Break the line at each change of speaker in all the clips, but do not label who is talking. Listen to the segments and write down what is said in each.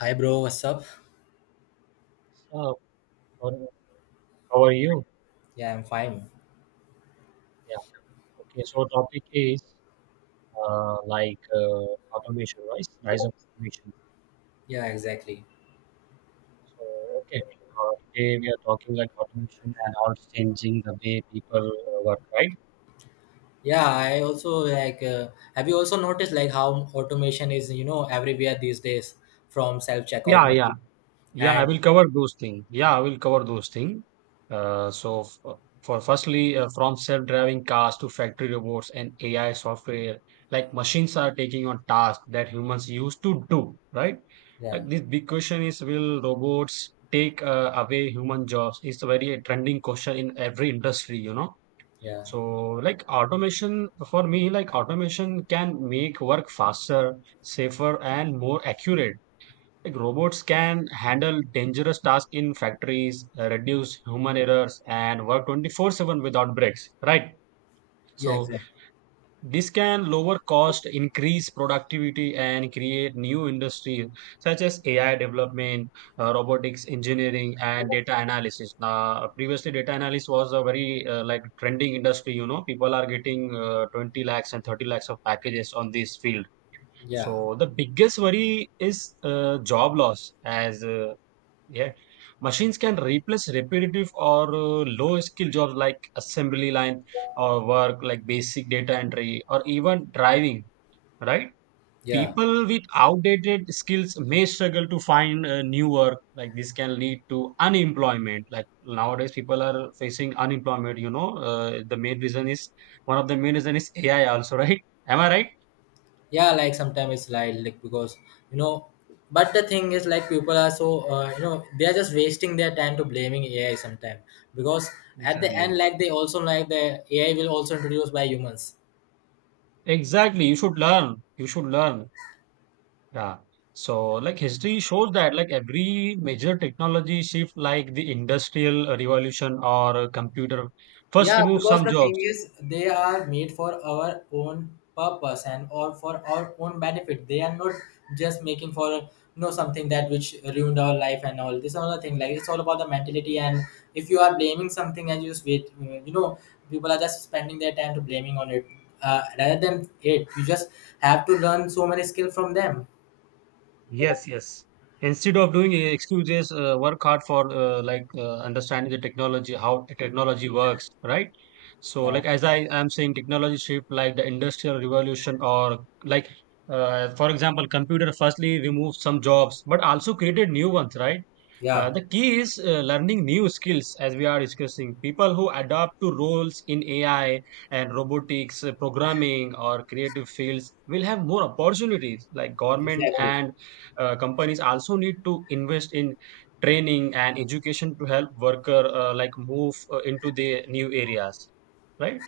Hi bro, what's up?
So, um, how are you?
Yeah, I'm fine.
Yeah. Okay. So, topic is automation, right? Rise of automation.
Yeah, exactly.
So, okay. Today we are talking like automation and how it's changing the way people work, right?
Yeah, I also like have you also noticed like how automation is, everywhere these days from self-checkout
Yeah. Yeah.
machine
Yeah, I
and
will cover those things. Yeah, I will cover those things. Uh, so, f- uh, for firstly, from self-driving cars to factory robots and AI software, like machines are taking on tasks that humans used to do, right?
yeah,
Like this big question is, will robots take away human jobs? It's a very trending question in every industry, you know.
yeah,
So, like automation, for me, like automation can make work faster, safer, and more accurate, like robots can handle dangerous tasks in factories, reduce human errors, and work 24/7 without breaks, right?
yeah,
So
exactly.
this can lower cost, increase productivity, and create new industries such as AI development, robotics engineering, and data analysis. Now, previously, data analysis was a very trending industry. You know, people are getting 20 lakhs and 30 lakhs of packages on this field.
Yeah,
So the biggest worry is job loss, as yeah, machines can replace repetitive or low skill jobs like assembly line or work like basic data entry or even driving, right?
yeah.
People with outdated skills may struggle to find new work. Like this can lead to unemployment. Like nowadays, people are facing unemployment. You know, the main reason is one of the main reason is AI also, right? Am I right?
Yeah, like sometimes it's like because, you know, but the thing is like people are so they are just wasting their time to blaming AI sometimes because at the end
Exactly.
like they also like the AI will also introduced by humans.
Exactly. You should learn. You should learn. Yeah. So like history shows that like every major technology shift like the industrial revolution or computer first
Yeah,
remove
because
some
the thing
jobs.
is, they are made for our own purpose and or for our own benefit. They are not just making for something that which ruined our life and all. This another thing. Like it's all about the mentality. And if you are blaming something and you just wait, people are just spending their time to blaming on it. Rather than it, you just have to learn so many skill from them.
Yes, yes. Instead of doing excuses, work hard for understanding the technology, how the technology works, right? So,
Yeah,
like as I am saying, technology shift like the industrial revolution, or like for example, computer firstly removed some jobs, but also created new ones, right?
yeah,
The key is learning new skills, as we are discussing. People who adapt to roles in AI and robotics, programming, or creative fields will have more opportunities. Like government
exactly.
and companies also need to invest in training and education to help worker move into the new areas, right.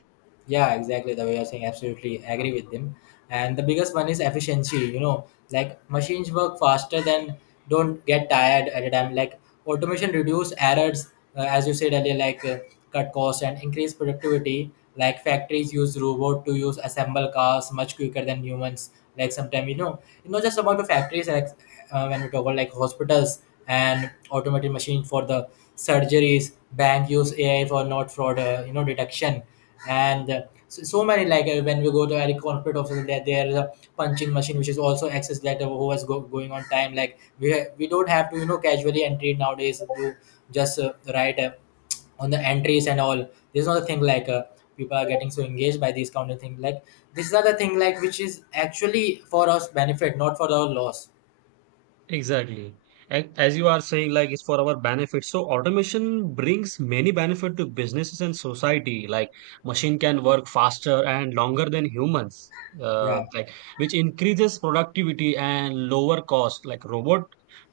Yeah, exactly. The way you're saying, absolutely agree with them. And the biggest one is efficiency. You know, like machines work faster than don't get tired at a time. Like automation reduce errors, as you said earlier, like cut costs and increase productivity. Like factories use robot to use assemble cars much quicker than humans. Like sometimes, it's not just about the factories. Like when we talk about like hospitals and automated machine for the surgeries, bank use AI for not fraud, detection, and so many, like when we go to any corporate office, there is a punching machine which is also accessed that who was going on time, like we don't have to casually entry nowadays to just write on the entries and all. This is not a thing, like people are getting so engaged by these kind of thing, like this is not the thing like which is actually for us benefit, not for our loss.
Exactly. And as you are saying, like it's for our benefit. So automation brings many benefit to businesses and society. Like machine can work faster and longer than humans. Uh,
Yeah,
like which increases productivity and lower cost. Like robot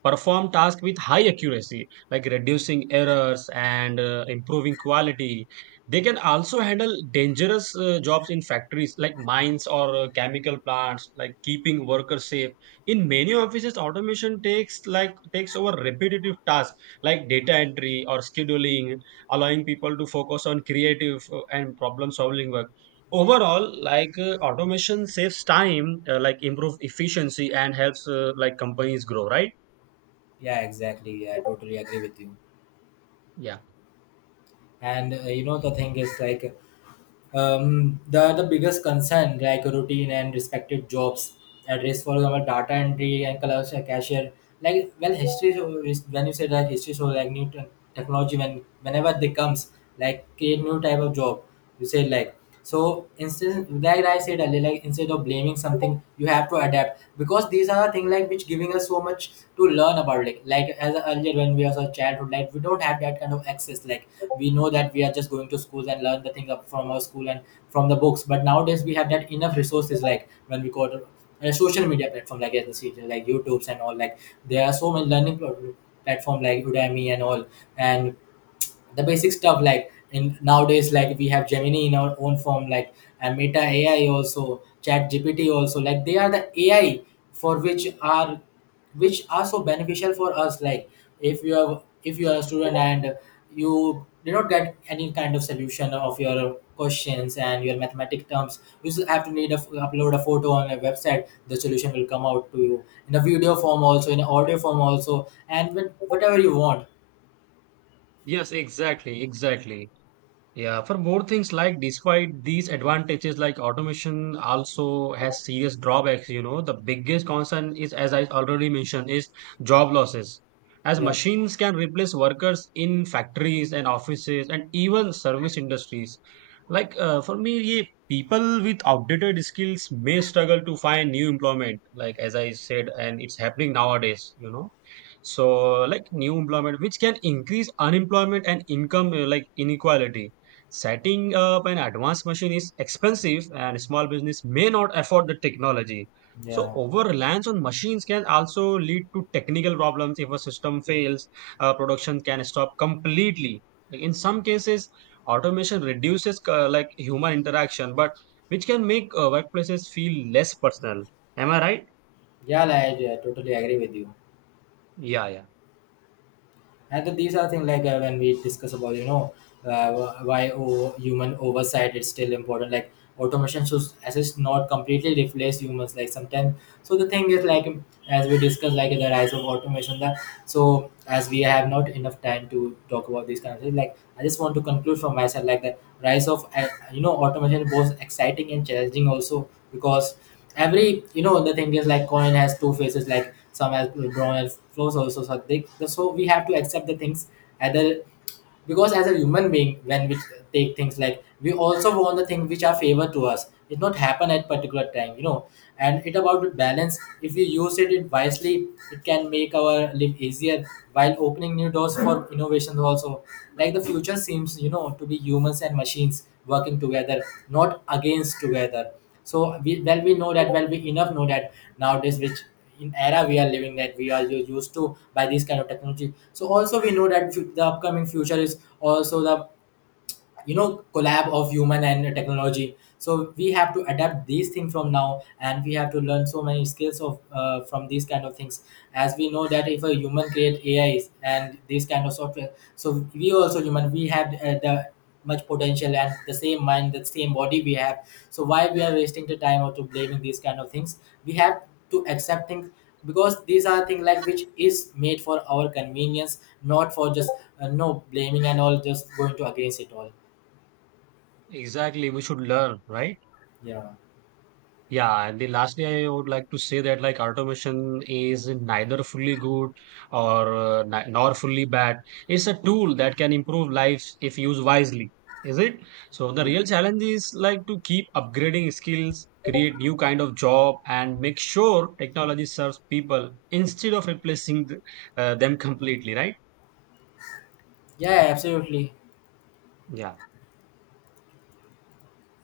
perform task with high accuracy, like reducing errors and improving quality. They can also handle dangerous jobs in factories like mines or chemical plants, like keeping workers safe. In many offices automation takes over repetitive tasks like data entry or scheduling, allowing people to focus on creative and problem solving work. Overall, like automation saves time, improve efficiency and helps companies grow, right.
yeah, exactly. Yeah, I totally agree with you.
Yeah.
And the thing is like, the biggest concern, like routine and respected jobs at risk, for example data entry and collection, cashier. Like, well, when you say that history show like new technology, whenever they comes, like create new type of job. You say like, so instead, like I said earlier, like instead of blaming something, you have to adapt because these are the things like which giving us so much to learn about. Like as earlier when we was a childhood, like we don't have that kind of access. Like we know that we are just going to schools and learn the thing up from our school and from the books. But nowadays we have that enough resources. Like when we go to a social media platform, like as you said, like YouTube's and all. Like there are so many learning platform like Udemy and all. And the basic stuff like in nowadays, like we have Gemini in our own form, like, and Meta AI also, ChatGPT also, like they are the AI for which are so beneficial for us. Like if you are a student and you did not get any kind of solution of your questions and your mathematic terms, you just have to need upload a photo on a website, the solution will come out to you in a video form also, in audio form also, and with whatever you want.
Yes, exactly, exactly. Yeah, for more things like despite these advantages, like automation also has serious drawbacks. You know, the biggest concern is, as I already mentioned, is job losses. As
Yeah,
machines can replace workers in factories and offices and even service industries. Like for me, ye people with outdated skills may struggle to find new employment. Like as I said, and it's happening nowadays. You know, so like new employment, which can increase unemployment and income inequality. Setting up an advanced machine is expensive and small business may not afford the technology. So
yeah.
over reliance on machines can also lead to technical problems. If a system fails, production can stop completely. Like, in some cases, automation reduces human interaction, but which can make workplaces feel less personal. Am I right?
Yeah, like, I totally agree with you.
Yeah, yeah.
And these are things like when we discuss about, why human oversight is still important. Like automation should assist, not completely replace humans. Like sometimes, so the thing is like, as we discuss like the rise of automation. That, so as we have not enough time to talk about these kind of things, like I just want to conclude from myself. Like the rise of automation is both exciting and challenging also, because every the thing is, like coin has two faces, like some has brown and flows also, so they, so we have to accept the things either. Because as a human being, when we take things, like we also want the things which are favor to us. It not happen at particular time, you know. And it about the balance. If we use it wisely, it can make our life easier while opening new doors for innovations also. Like the future seems, to be humans and machines working together, not against together. So we well we know that, well we enough know that nowadays, which in era we are living, that we are used to by this kind of technology. So also we know that the upcoming future is also the, collab of human and technology. So we have to adapt these things from now, and we have to learn so many skills of from these kind of things. As we know that if a human create AIs and these kind of software, so we also human, we have the much potential, and the same mind, the same body, we have. So why we are wasting the time or to blaming these kind of things? We have to accept things because these are things like which is made for our convenience, not for just no blaming and all, just going to against it all.
Exactly. We should learn, right?
Yeah.
Yeah, and the lastly, I would like to say that like automation is neither fully good or nor fully bad. It's a tool that can improve lives if used wisely, is it? So the
Yeah,
real challenge is like to keep upgrading skills, create new kind of job, and make sure technology serves people instead of replacing them completely, right?
yeah! Absolutely.
Yeah.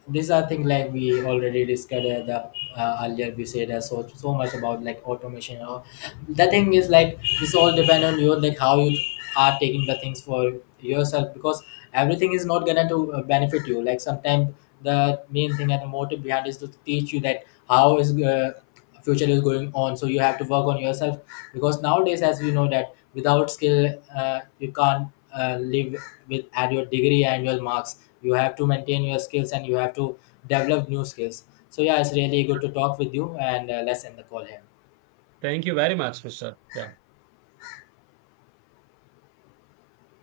These are things like we already discussed, the earlier. We said so much about like automation and all. The thing is like this all depend on you, like how you are taking the things for yourself, because everything is not gonna to benefit you. Like sometimes the main thing and the motive behind is to teach you that how is future is going on, so you have to work on yourself because nowadays, as we know that without skill, you can't live with at your degree and your marks. You have to maintain your skills, and you have to develop new skills. So yeah, it's really good to talk with you, and let's end the call here.
Thank you very much, Mr. Yeah.